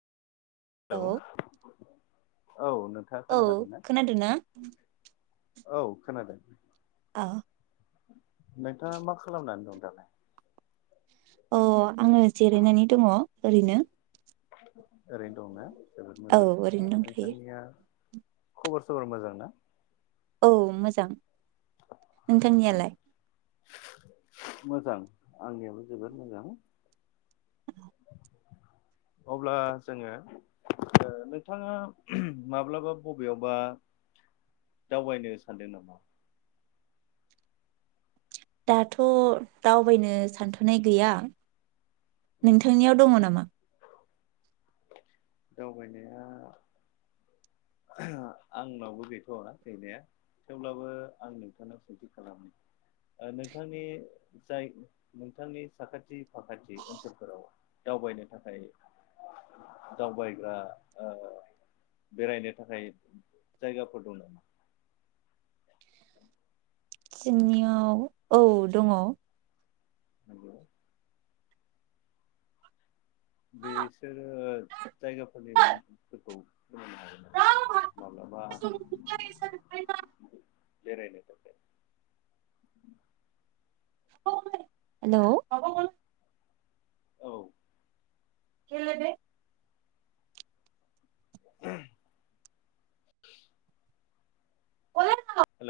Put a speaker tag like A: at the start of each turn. A: औ।
B: हेलौ
A: नोंथाङा
B: औ
A: खोनाहादों ना?
B: खोनादो ना?
A: औ खोनादों।
B: आ।
A: नोंथाङा मा खालामनानै दं दालाय?
B: अ। आङो जिरायनानै दङ' ओरैनो।
A: ओरैनो दं ना?
B: औ ओरैनो दंथ'यो।
A: खबर सबर मोजां ना?
B: औ मोजां। नोंथांनियालाय?
A: मोजां आंनियाबो जोबोद मोजां। अब्ला जोङो नोंथाङा माब्लाबा ओ बबेयावबा दावबायनो सानदों नामा?
B: दाथ' दावबायनो सानथ'नाय गैया।
A: उम
B: नोंथांनियाव दङ' नामा?
A: दावबायनाया आंनावबो गैथ'वा गैनाया थेवब्लाबो आं नोंथांनाव सोंथि खालामनि नोंथांनि जाय नोंथांनि साखाथि फाखाथि ओनसोलफोराव दावबायनो थाखाय दावबायग्रा बेरायनो ओ थाखाय जायगाफोर दं नामा?
B: जोंनियाव औ दङ'।
A: [unintelligible] बेसोरो जायगाफोरनि मुंफोरखौ बुंनो हागोन नामा? माब्लाबा बेरायनो थाखाय।
B: हेलौ
A: औ
B: [unintelligible]
A: [inaudible]
B: [unintelligible]